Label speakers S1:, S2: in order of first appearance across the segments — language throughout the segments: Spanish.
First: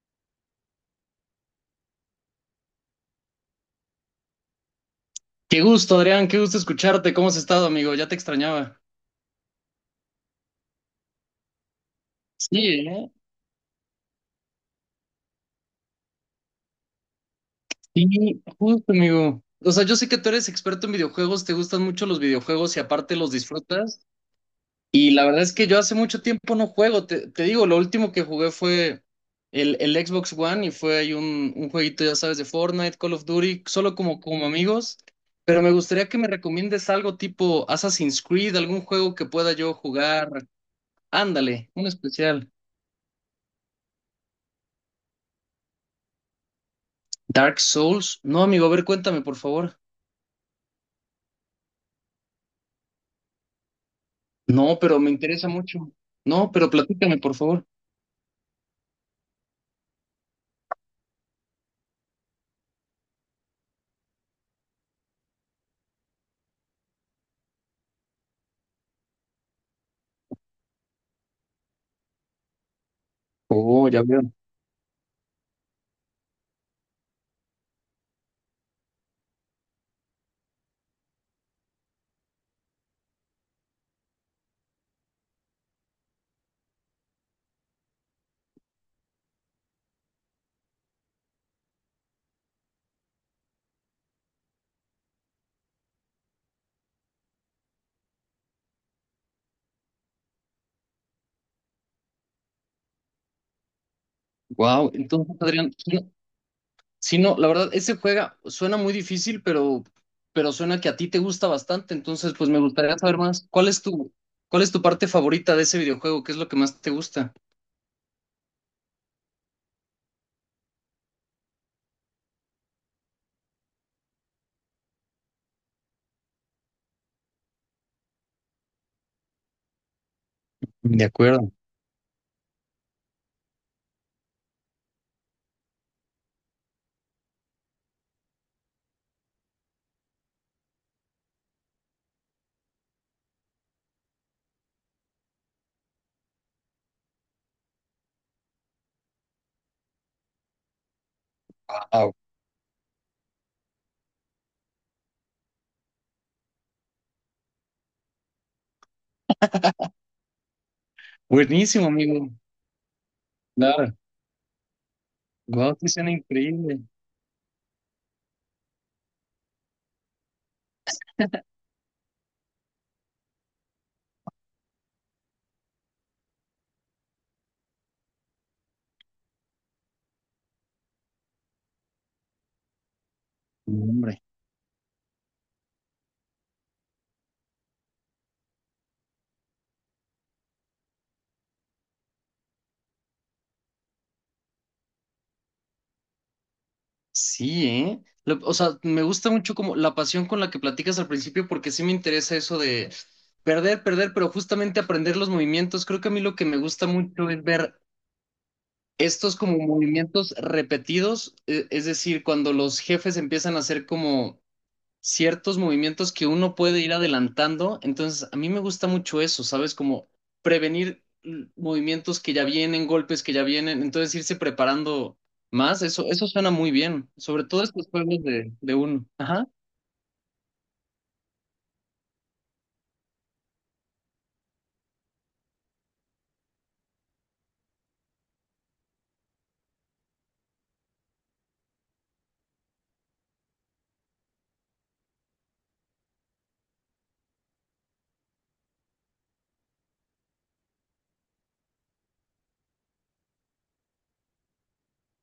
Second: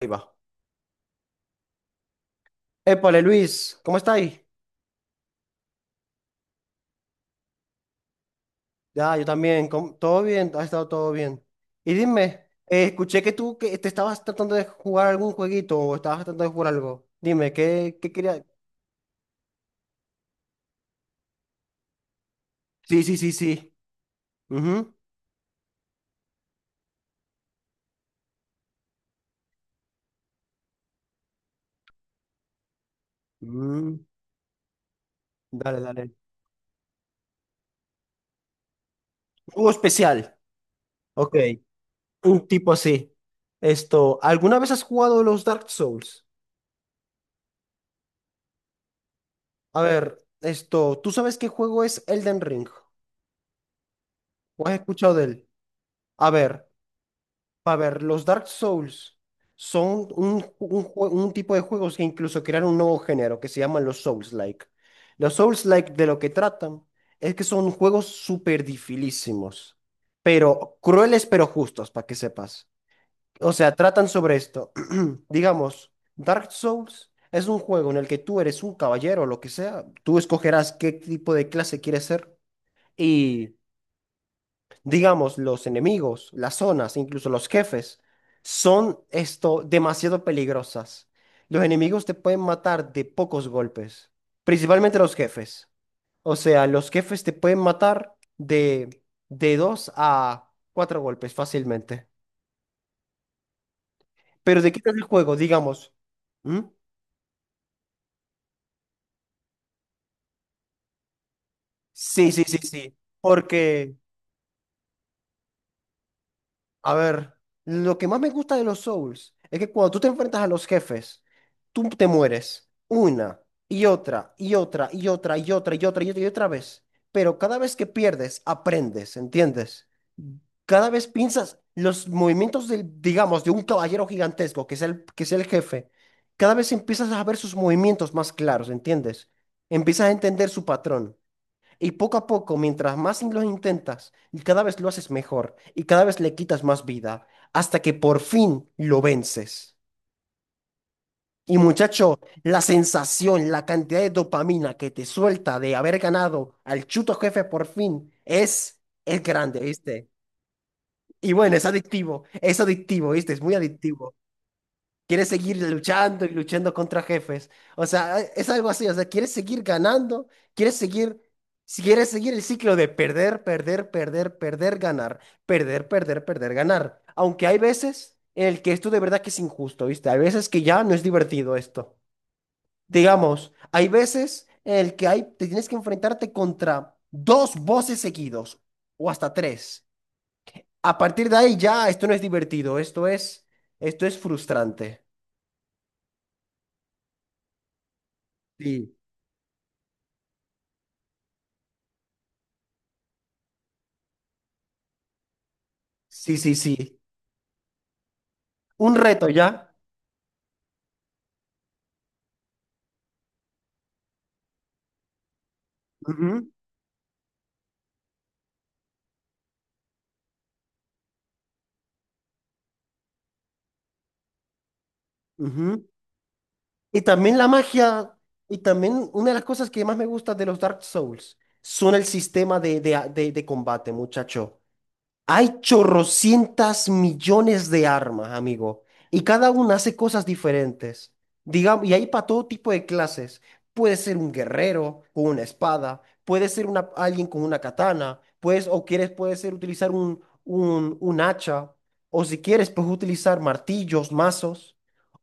S1: Ahí va. Épale, Luis, ¿cómo estáis?
S2: Qué gusto, Adrián, qué gusto escucharte. ¿Cómo has estado, amigo? Ya te extrañaba.
S1: Ya, yo también, ¿cómo- ¿todo bien? ¿Ha estado todo bien? Y dime,
S2: Sí, ¿eh?
S1: escuché que tú que te estabas tratando de jugar algún jueguito o estabas tratando de jugar algo. Dime, ¿qué querías?
S2: Sí, justo, amigo. O sea, yo sé que tú eres experto en videojuegos, te gustan mucho los videojuegos y
S1: Sí, sí,
S2: aparte los
S1: sí, sí.
S2: disfrutas.
S1: Ujú.
S2: Y la verdad es que yo hace mucho tiempo no juego. Te digo, lo último que jugué fue el Xbox One y fue ahí un jueguito, ya sabes, de Fortnite, Call of Duty, solo
S1: Mm,
S2: como, como amigos. Pero me
S1: dale,
S2: gustaría
S1: dale.
S2: que me recomiendes algo tipo Assassin's Creed, algún juego que pueda
S1: Juego
S2: yo jugar.
S1: especial. Ok,
S2: Ándale, un
S1: un
S2: especial.
S1: tipo así. Esto, ¿alguna vez has jugado los Dark Souls?
S2: Dark Souls. No, amigo, a ver, cuéntame, por favor.
S1: A ver, esto, ¿tú sabes qué juego es Elden Ring? ¿O has
S2: No, pero me
S1: escuchado de él?
S2: interesa mucho.
S1: A
S2: No,
S1: ver.
S2: pero platícame, por favor.
S1: A ver, los Dark Souls son un tipo de juegos que incluso crearon un nuevo género que se llaman los Souls-like. Los Souls-like de lo que tratan es que son juegos súper dificilísimos, pero crueles pero justos, para que sepas. O sea,
S2: Oh, ya
S1: tratan
S2: veo.
S1: sobre esto. Digamos, Dark Souls es un juego en el que tú eres un caballero o lo que sea, tú escogerás qué tipo de clase quieres ser. Digamos, los enemigos, las zonas, incluso los jefes, son esto demasiado peligrosas. Los enemigos te pueden matar de pocos golpes, principalmente los jefes. O sea, los jefes te pueden matar de dos a cuatro golpes fácilmente. Pero de qué
S2: Wow.
S1: quitas el juego,
S2: Entonces, Adrián,
S1: digamos.
S2: sí,
S1: ¿Mm?
S2: sí, no, la verdad, ese juega suena muy difícil, pero suena que a ti te gusta bastante.
S1: Sí,
S2: Entonces,
S1: sí,
S2: pues
S1: sí,
S2: me
S1: sí.
S2: gustaría saber más.
S1: Porque
S2: Cuál es tu parte favorita de ese videojuego? ¿Qué es lo que más te
S1: a
S2: gusta?
S1: ver, lo que más me gusta de los Souls es que cuando tú te enfrentas a los jefes, tú te mueres una y otra y otra y otra y otra y otra y otra y otra vez. Pero cada vez que pierdes, aprendes, ¿entiendes? Cada
S2: De
S1: vez
S2: acuerdo.
S1: piensas los movimientos del, digamos, de un caballero gigantesco, que es el jefe. Cada vez empiezas a ver sus movimientos más claros, ¿entiendes? Empiezas a entender su patrón. Y poco a poco, mientras más lo intentas, y cada vez lo haces mejor y cada vez le quitas más vida, hasta que por fin lo vences. Y
S2: Wow.
S1: muchacho, la sensación, la cantidad de dopamina que te suelta de haber ganado al chuto jefe por fin es grande, ¿viste? Y bueno,
S2: Buenísimo, amigo.
S1: es adictivo, ¿viste? Es muy
S2: Claro.
S1: adictivo. Quieres seguir
S2: Wow, sí suena
S1: luchando y luchando
S2: increíble.
S1: contra jefes. O sea, es algo así. O sea, quieres seguir ganando, quieres seguir, si quieres seguir el ciclo de perder, perder, perder, perder, ganar, perder, perder, perder, ganar. Aunque hay veces en el que esto de verdad que es injusto, ¿viste? Hay veces que ya no es divertido esto. Digamos, hay
S2: Hombre.
S1: veces en el que hay, te tienes que enfrentarte contra dos voces seguidos o hasta tres. A partir de ahí ya esto no es divertido, esto es frustrante.
S2: Sí, ¿eh? O sea,
S1: Sí.
S2: me gusta mucho como la pasión con la que platicas al principio porque sí me interesa eso de perder, perder, pero justamente aprender los movimientos. Creo que a mí
S1: Sí,
S2: lo que
S1: sí,
S2: me gusta
S1: sí.
S2: mucho es ver
S1: Un reto
S2: estos
S1: ya.
S2: como movimientos repetidos, es decir, cuando los jefes empiezan a hacer como ciertos movimientos que
S1: Ujú,
S2: uno puede ir adelantando. Entonces, a mí me gusta mucho eso, ¿sabes? Como prevenir movimientos que ya vienen, golpes que ya vienen, entonces irse preparando más,
S1: ujú.
S2: eso suena muy
S1: Y
S2: bien,
S1: también
S2: sobre
S1: la
S2: todo estos
S1: magia,
S2: juegos
S1: y
S2: de uno.
S1: también una de las
S2: Ajá,
S1: cosas que más me gusta de los Dark Souls son el sistema de combate, muchacho. Hay chorrocientas millones de armas, amigo, y cada una hace cosas diferentes. Digamos, y hay para todo tipo de clases. Puede ser un guerrero con una espada, puede ser una, alguien con una katana, puedes, o quieres, puede ser utilizar un hacha, o si quieres, puedes utilizar martillos, mazos,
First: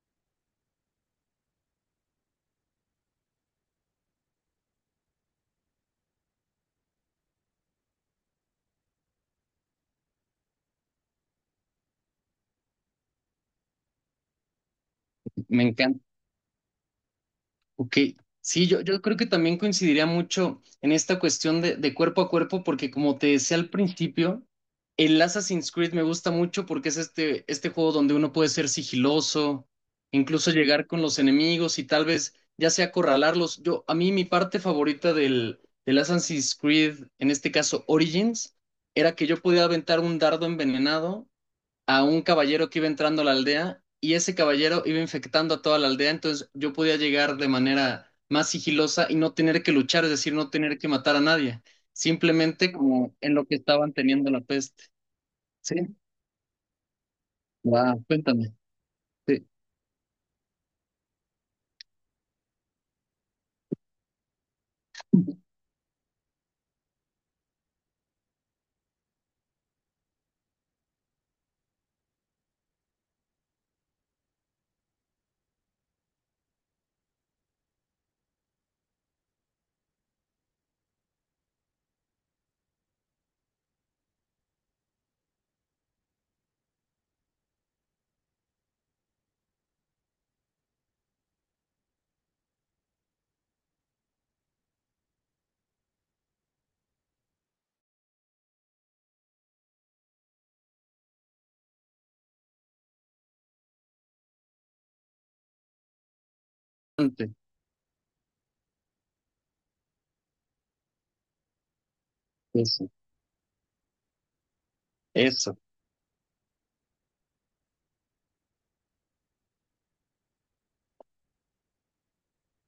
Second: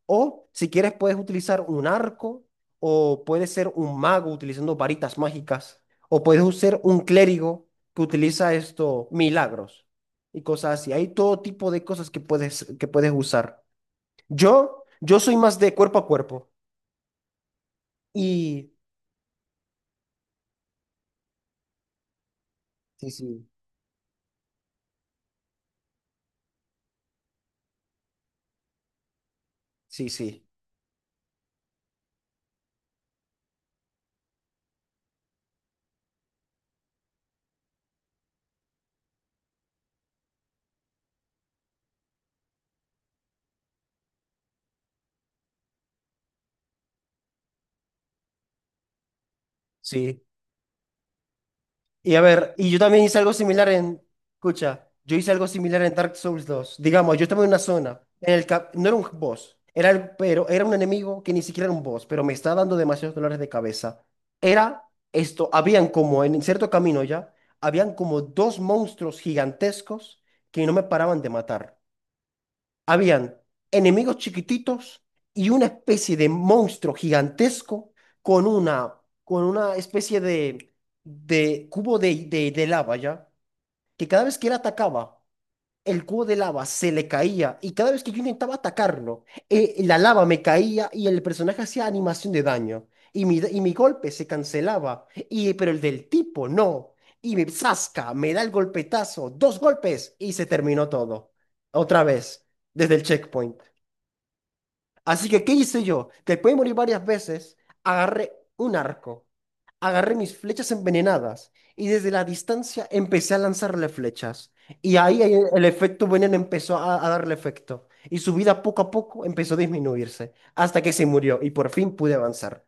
S1: o si quieres, puedes utilizar un arco, o puedes ser un mago utilizando varitas mágicas, o puedes ser un clérigo que utiliza esto, milagros y cosas así. Hay todo tipo de cosas que puedes usar. Yo soy más
S2: me
S1: de cuerpo
S2: encanta.
S1: a cuerpo.
S2: Ok, sí,
S1: Y
S2: yo creo que también coincidiría mucho en esta cuestión de cuerpo a cuerpo, porque
S1: sí,
S2: como te
S1: sí,
S2: decía al principio, el Assassin's Creed me gusta mucho porque es este, este juego donde uno puede ser sigiloso,
S1: sí, sí,
S2: incluso llegar con los enemigos y tal vez ya sea acorralarlos. Yo, a mí mi parte favorita del, del Assassin's Creed, en este caso Origins, era que yo podía aventar un dardo envenenado a un caballero que iba entrando a la aldea y ese caballero iba infectando a toda la aldea, entonces yo podía llegar de manera más sigilosa y no tener que luchar, es
S1: sí.
S2: decir, no tener que matar a nadie,
S1: Y
S2: simplemente
S1: yo también
S2: como
S1: hice algo
S2: en lo que
S1: similar
S2: estaban
S1: en,
S2: teniendo la peste.
S1: escucha, yo hice algo
S2: Sí,
S1: similar en Dark Souls dos. Digamos, yo estaba en una zona,
S2: wow,
S1: en el
S2: cuéntame.
S1: no era un
S2: Sí,
S1: boss, pero era un enemigo que ni siquiera era un boss, pero me estaba dando demasiados dolores de cabeza. Era esto, habían como en cierto camino ya, habían como dos monstruos gigantescos que no me paraban de matar. Habían enemigos chiquititos y una especie de monstruo gigantesco con una, con una especie de cubo de lava, ¿ya? Que cada vez que él atacaba, el cubo de lava se le caía y cada vez que yo intentaba atacarlo, la lava me caía y el personaje hacía animación de daño y mi golpe se cancelaba, y, pero el del tipo no. Y me zasca, me da el golpetazo, dos golpes y se terminó todo. Otra vez, desde el checkpoint. Así que, ¿qué hice yo? Después de morir varias
S2: cuéntame.
S1: veces, agarré un arco, agarré mis flechas envenenadas y desde la distancia
S2: Eso,
S1: empecé a lanzarle flechas. Y ahí el
S2: eso.
S1: el efecto veneno empezó a darle efecto. Y su vida poco a poco empezó a disminuirse hasta que se murió y por fin pude avanzar.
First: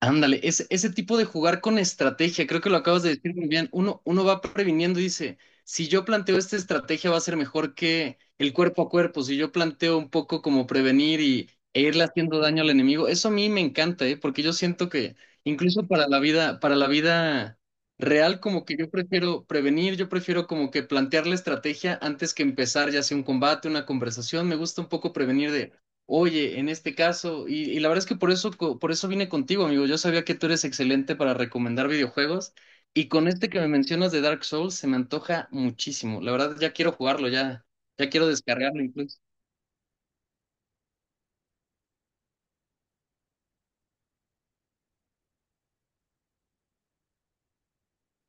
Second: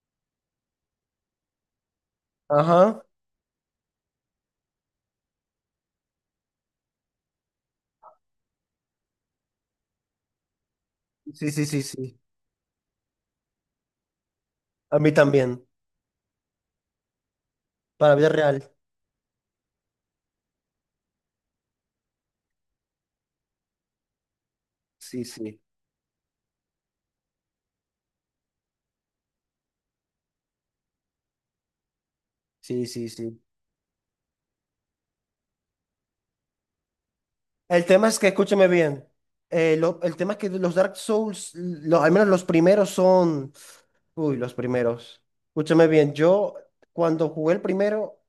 S2: Ándale, ese tipo de jugar con estrategia, creo que lo
S1: Ajá.
S2: acabas de decir muy bien. Uno, uno va previniendo y dice, si yo planteo esta estrategia va a ser mejor que el cuerpo a cuerpo, si yo planteo un poco como prevenir
S1: Sí,
S2: y,
S1: sí,
S2: e
S1: sí,
S2: irle
S1: sí.
S2: haciendo daño al enemigo, eso a mí me encanta, ¿eh? Porque yo siento
S1: A mí
S2: que
S1: también.
S2: incluso para la vida
S1: Para vida
S2: real, como
S1: real.
S2: que yo prefiero prevenir, yo prefiero como que plantear la estrategia antes que empezar ya sea un combate, una conversación, me gusta un poco
S1: Sí,
S2: prevenir
S1: sí.
S2: de... Oye, en este caso, y la verdad es que por eso, por eso vine contigo, amigo. Yo sabía que tú eres excelente para recomendar videojuegos
S1: Sí, sí,
S2: y con
S1: sí.
S2: este que me mencionas de Dark Souls se me antoja muchísimo. La verdad, ya quiero jugarlo, ya,
S1: El tema
S2: ya
S1: es
S2: quiero
S1: que, escúchame
S2: descargarlo
S1: bien,
S2: incluso.
S1: el tema es que los Dark Souls, lo- al menos los primeros son... Uy, los primeros. Escúchame bien, yo cuando jugué el primero,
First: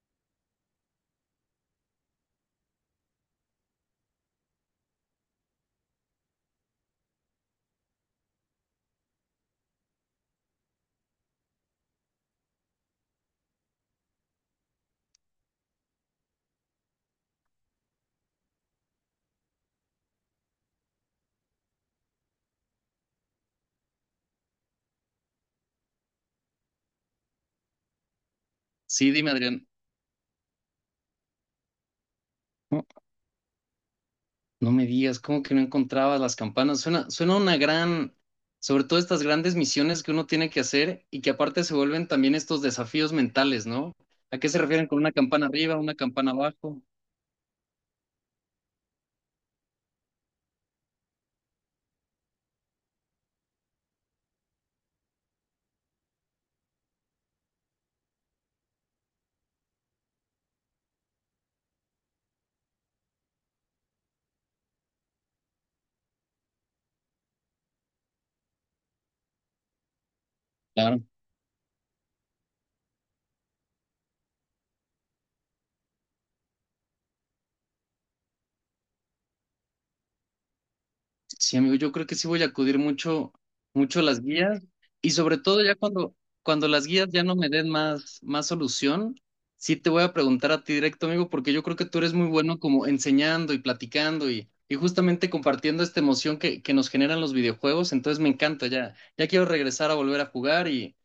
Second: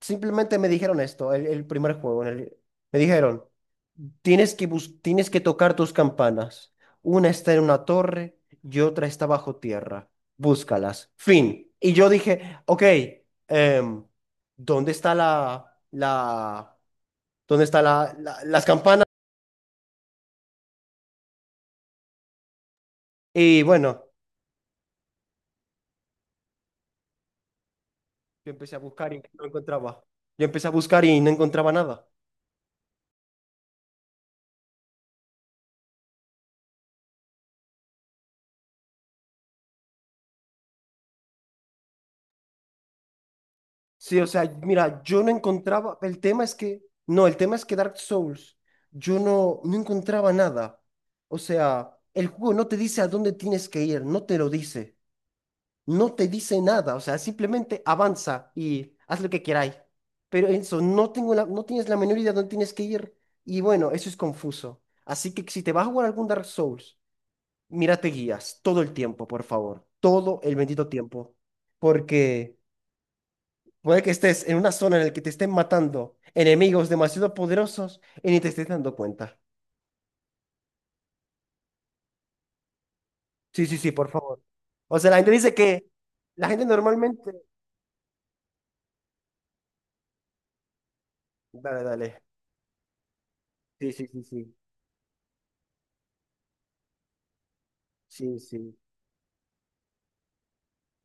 S1: simplemente me dijeron esto, el primer juego. En el- me dijeron, tienes que, tienes que tocar tus campanas. Una está en una torre y otra está bajo tierra. Búscalas. Fin. Y yo dije, ok, em, ¿dónde está dónde está las campanas? Y bueno, yo empecé a
S2: Sí,
S1: buscar y
S2: dime,
S1: no
S2: Adrián.
S1: encontraba. Yo empecé a buscar y no encontraba nada.
S2: No, no me digas, ¿cómo que no encontrabas las campanas? Suena, suena una gran, sobre todo estas grandes misiones que uno tiene que hacer y que aparte se vuelven también estos desafíos mentales, ¿no?
S1: Sí, o
S2: ¿A
S1: sea,
S2: qué se refieren con
S1: mira,
S2: una
S1: yo no
S2: campana arriba, una
S1: encontraba, el
S2: campana
S1: tema es
S2: abajo?
S1: que, no, el tema es que Dark Souls, yo no encontraba nada. O sea, el juego no te dice a dónde tienes que ir, no te lo dice, no te dice nada, o sea, simplemente avanza y haz lo que queráis. Pero eso, no tienes la menor idea de dónde tienes que ir y bueno, eso es confuso. Así que si te vas a jugar algún Dark Souls, mírate guías todo el tiempo, por favor, todo el bendito
S2: Claro.
S1: tiempo, porque... Puede que estés en una zona en la que te estén matando enemigos demasiado poderosos y ni te estés dando cuenta.
S2: Sí, amigo, yo creo que sí voy a acudir mucho,
S1: Sí, sí, sí,
S2: mucho a
S1: por
S2: las
S1: favor.
S2: guías
S1: O sea,
S2: y
S1: la gente
S2: sobre
S1: dice
S2: todo ya
S1: que
S2: cuando,
S1: la gente
S2: cuando las guías ya
S1: normalmente...
S2: no me den más, más solución, sí te voy a preguntar a ti directo, amigo, porque yo creo
S1: Dale,
S2: que tú eres
S1: dale.
S2: muy bueno como enseñando y
S1: Sí, sí, sí,
S2: platicando
S1: sí.
S2: y justamente compartiendo esta emoción que nos generan los videojuegos, entonces me
S1: Sí,
S2: encanta,
S1: sí.
S2: ya, ya quiero regresar a volver a jugar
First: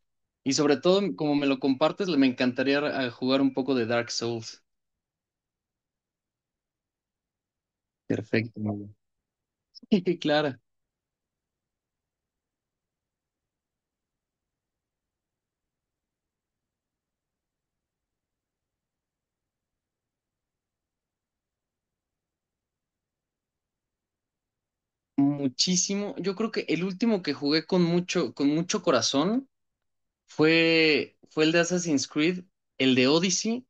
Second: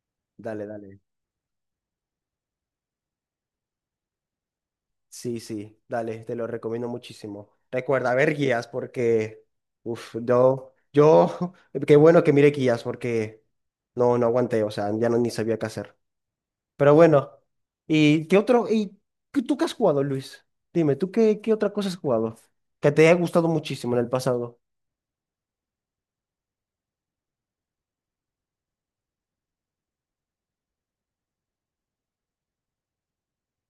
S2: y
S1: Dale,
S2: sobre
S1: dale.
S2: todo como me lo compartes, me encantaría jugar un poco de Dark Souls.
S1: Sí, sí, dale. Te lo recomiendo muchísimo. Recuerda, ver
S2: Perfecto,
S1: guías
S2: amigo.
S1: porque... Uf,
S2: Claro.
S1: yo... Yo... Qué bueno que mire guías porque... No, no aguanté. O sea, ya no ni sabía qué hacer. Pero bueno, ¿y qué otro? ¿Y tú qué has jugado, Luis? Dime, ¿tú qué otra cosa has jugado que te haya gustado muchísimo en el pasado?
S2: Muchísimo. Yo creo que el último que jugué con mucho corazón fue, fue el de Assassin's Creed, el de Odyssey,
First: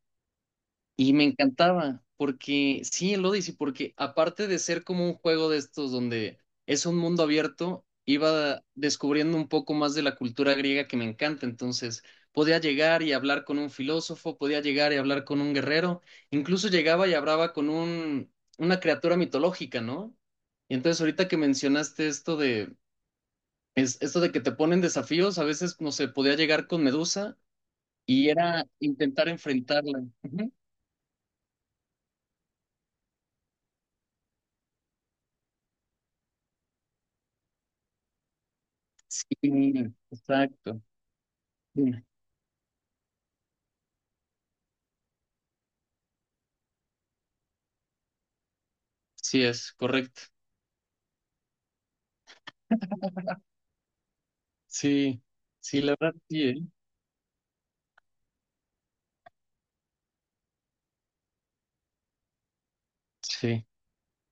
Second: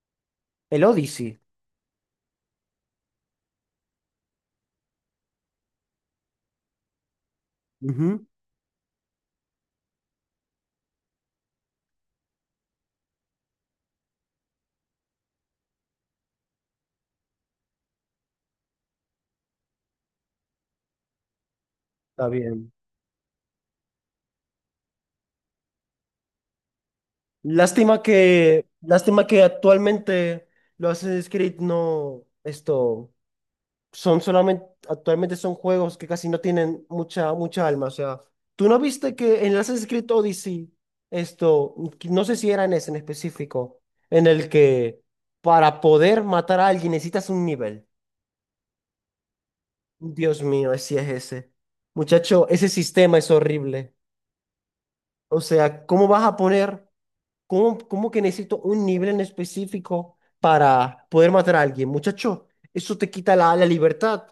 S1: El
S2: y me
S1: Odyssey.
S2: encantaba, porque sí, el Odyssey, porque aparte de ser como un juego de estos donde es un mundo abierto,
S1: Ujú.
S2: iba descubriendo un poco más de la cultura griega que me encanta. Entonces, podía llegar y hablar con un filósofo, podía llegar y hablar con un guerrero, incluso llegaba y hablaba con un, una criatura mitológica, ¿no? Y entonces ahorita que mencionaste
S1: Está
S2: esto
S1: bien.
S2: de, esto de que te ponen desafíos, a veces, no sé, podía llegar con Medusa
S1: Lástima
S2: y era
S1: que, lástima
S2: intentar
S1: que
S2: enfrentarla.
S1: actualmente lo haces Creed no, esto. Son solamente, actualmente son juegos que casi no tienen mucha alma. O sea, ¿tú no viste
S2: Sí,
S1: que en el Assassin's Creed Odyssey,
S2: exacto.
S1: esto,
S2: Dime.
S1: que no sé si era en ese en específico, en el que para poder matar a alguien necesitas un nivel?
S2: Sí, es correcto.
S1: Dios mío, así es ese. Muchacho, ese sistema es horrible.
S2: Sí,
S1: O
S2: sí,
S1: sea,
S2: la
S1: ¿cómo
S2: verdad,
S1: vas a
S2: sí, ¿eh?
S1: poner, cómo que necesito un nivel en específico para poder matar a alguien? Muchacho, eso te quita la,
S2: Sí.
S1: la libertad.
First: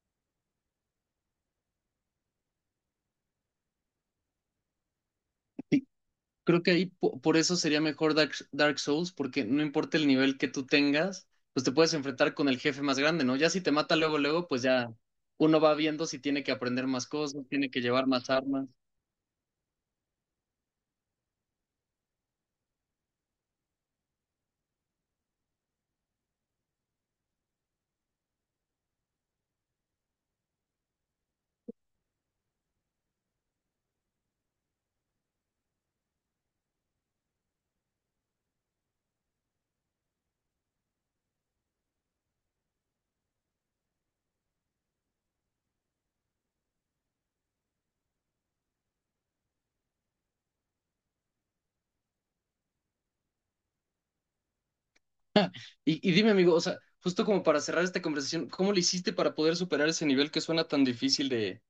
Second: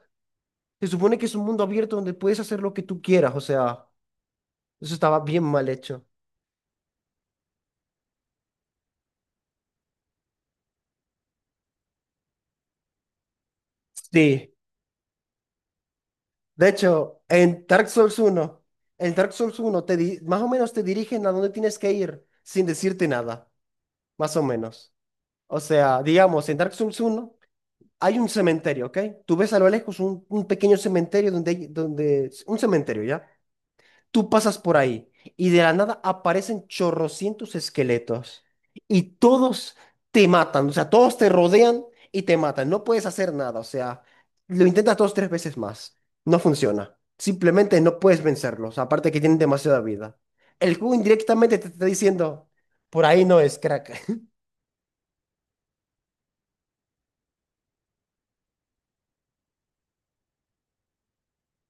S1: Se supone que es un mundo abierto donde puedes hacer lo que tú quieras, o sea, eso estaba bien mal
S2: Sí,
S1: hecho.
S2: creo que ahí por eso sería mejor Dark, Dark Souls, porque no importa el nivel que tú tengas, pues te puedes enfrentar con el jefe más grande, ¿no? Ya si te mata luego, luego,
S1: Sí.
S2: pues ya uno va viendo si tiene que
S1: De
S2: aprender más
S1: hecho,
S2: cosas, tiene que llevar más armas.
S1: En Dark Souls uno te más o menos te dirigen a dónde tienes que ir sin decirte nada, más o menos. O sea, digamos, en Dark Souls uno hay un cementerio, ¿ok? Tú ves a lo lejos un pequeño cementerio donde hay un cementerio, ¿ya? Tú pasas por ahí y de la nada aparecen chorrocientos esqueletos y todos te matan, o sea, todos te rodean y te matan. No puedes hacer nada, o sea, lo intentas dos, tres veces más. No funciona. Simplemente no puedes vencerlos, aparte que tienen demasiada vida. El juego indirectamente te está diciendo, por ahí no es, crack,
S2: Y dime, amigo, o sea, justo como para cerrar esta conversación, ¿cómo le hiciste para poder superar ese nivel que suena tan difícil de...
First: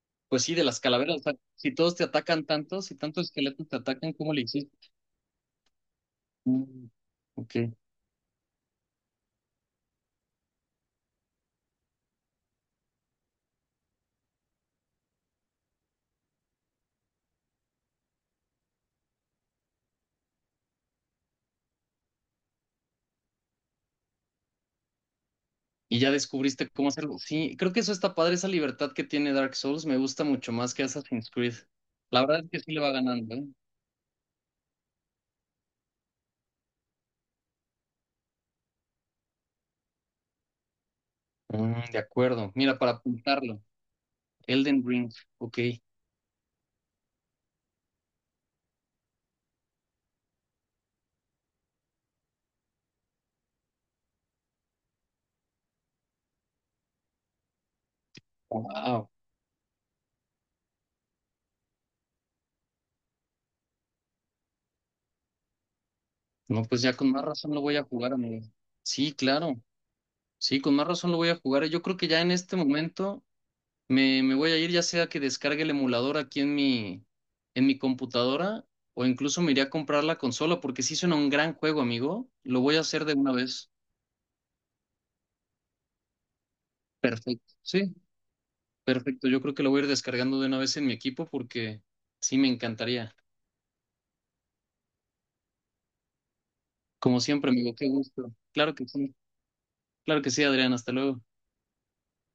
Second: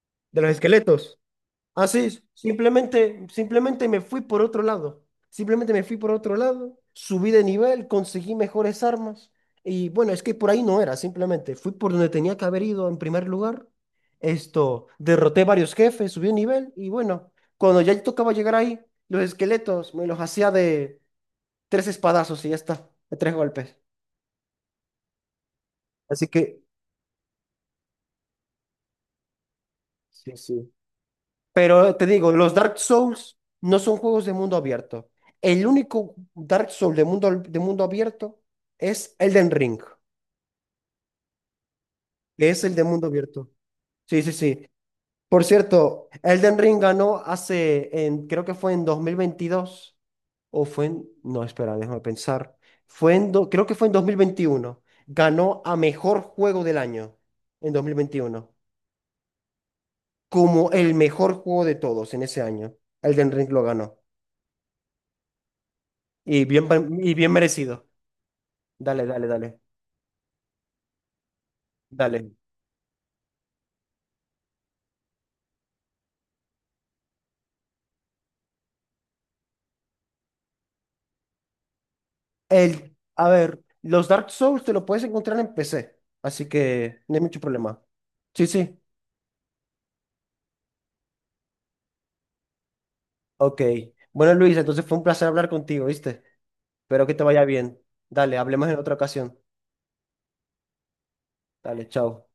S1: de
S2: Pues
S1: los
S2: sí, de las calaveras.
S1: esqueletos.
S2: O sea, si todos te
S1: Así,
S2: atacan tanto, si
S1: simplemente,
S2: tantos esqueletos te
S1: simplemente me
S2: atacan,
S1: fui
S2: ¿cómo
S1: por
S2: le
S1: otro
S2: hiciste?
S1: lado. Simplemente me fui por otro lado,
S2: Mm,
S1: subí de
S2: ok.
S1: nivel, conseguí mejores armas. Y bueno, es que por ahí no era, simplemente fui por donde tenía que haber ido en primer lugar. Esto, derroté varios jefes, subí de nivel y bueno, cuando ya tocaba llegar ahí, los esqueletos me los hacía de tres espadazos y ya está, de tres golpes.
S2: Y ya
S1: Así que,
S2: descubriste cómo hacerlo. Sí, creo que eso está padre, esa libertad que tiene Dark Souls. Me gusta
S1: sí,
S2: mucho
S1: sí.
S2: más que Assassin's Creed.
S1: Pero te
S2: La
S1: digo,
S2: verdad es
S1: los
S2: que sí
S1: Dark
S2: le va ganando,
S1: Souls
S2: ¿eh?
S1: no son juegos de mundo abierto. El único Dark Souls de mundo abierto es Elden Ring,
S2: Mm, de
S1: que
S2: acuerdo.
S1: es el
S2: Mira,
S1: de
S2: para
S1: mundo abierto.
S2: apuntarlo.
S1: Sí, sí, sí.
S2: Elden Ring.
S1: Por
S2: Ok.
S1: cierto, Elden Ring ganó hace, en, creo que fue en 2022, o fue en, no, espera, déjame pensar. Fue en, creo que fue en 2021. Ganó a mejor juego del año en 2021,
S2: Wow.
S1: como el mejor juego de todos en ese año. Elden Ring lo ganó. Y
S2: No,
S1: bien,
S2: pues ya con
S1: y
S2: más
S1: bien
S2: razón lo voy a
S1: merecido.
S2: jugar, amigo.
S1: Dale,
S2: Sí,
S1: dale, dale,
S2: claro. Sí, con más razón lo voy a jugar. Yo creo que ya
S1: dale.
S2: en este momento. Me voy a ir ya sea que descargue el emulador aquí en mi computadora o incluso me iré a comprar la consola porque sí suena un gran juego, amigo. Lo voy a
S1: El,
S2: hacer de
S1: a
S2: una
S1: ver,
S2: vez.
S1: los Dark Souls te lo puedes encontrar en PC, así que no hay mucho
S2: Perfecto.
S1: problema.
S2: Sí,
S1: Sí, sí.
S2: perfecto. Yo creo que lo voy a ir descargando de una vez en mi equipo porque sí me encantaría.
S1: Ok. Bueno, Luis, entonces fue un placer hablar contigo, ¿viste? Espero que
S2: Como
S1: te vaya
S2: siempre, amigo,
S1: bien.
S2: qué gusto.
S1: Dale, hablemos
S2: Claro
S1: en
S2: que
S1: otra
S2: sí.
S1: ocasión.
S2: Claro que sí, Adrián. Hasta luego.
S1: Dale, chao.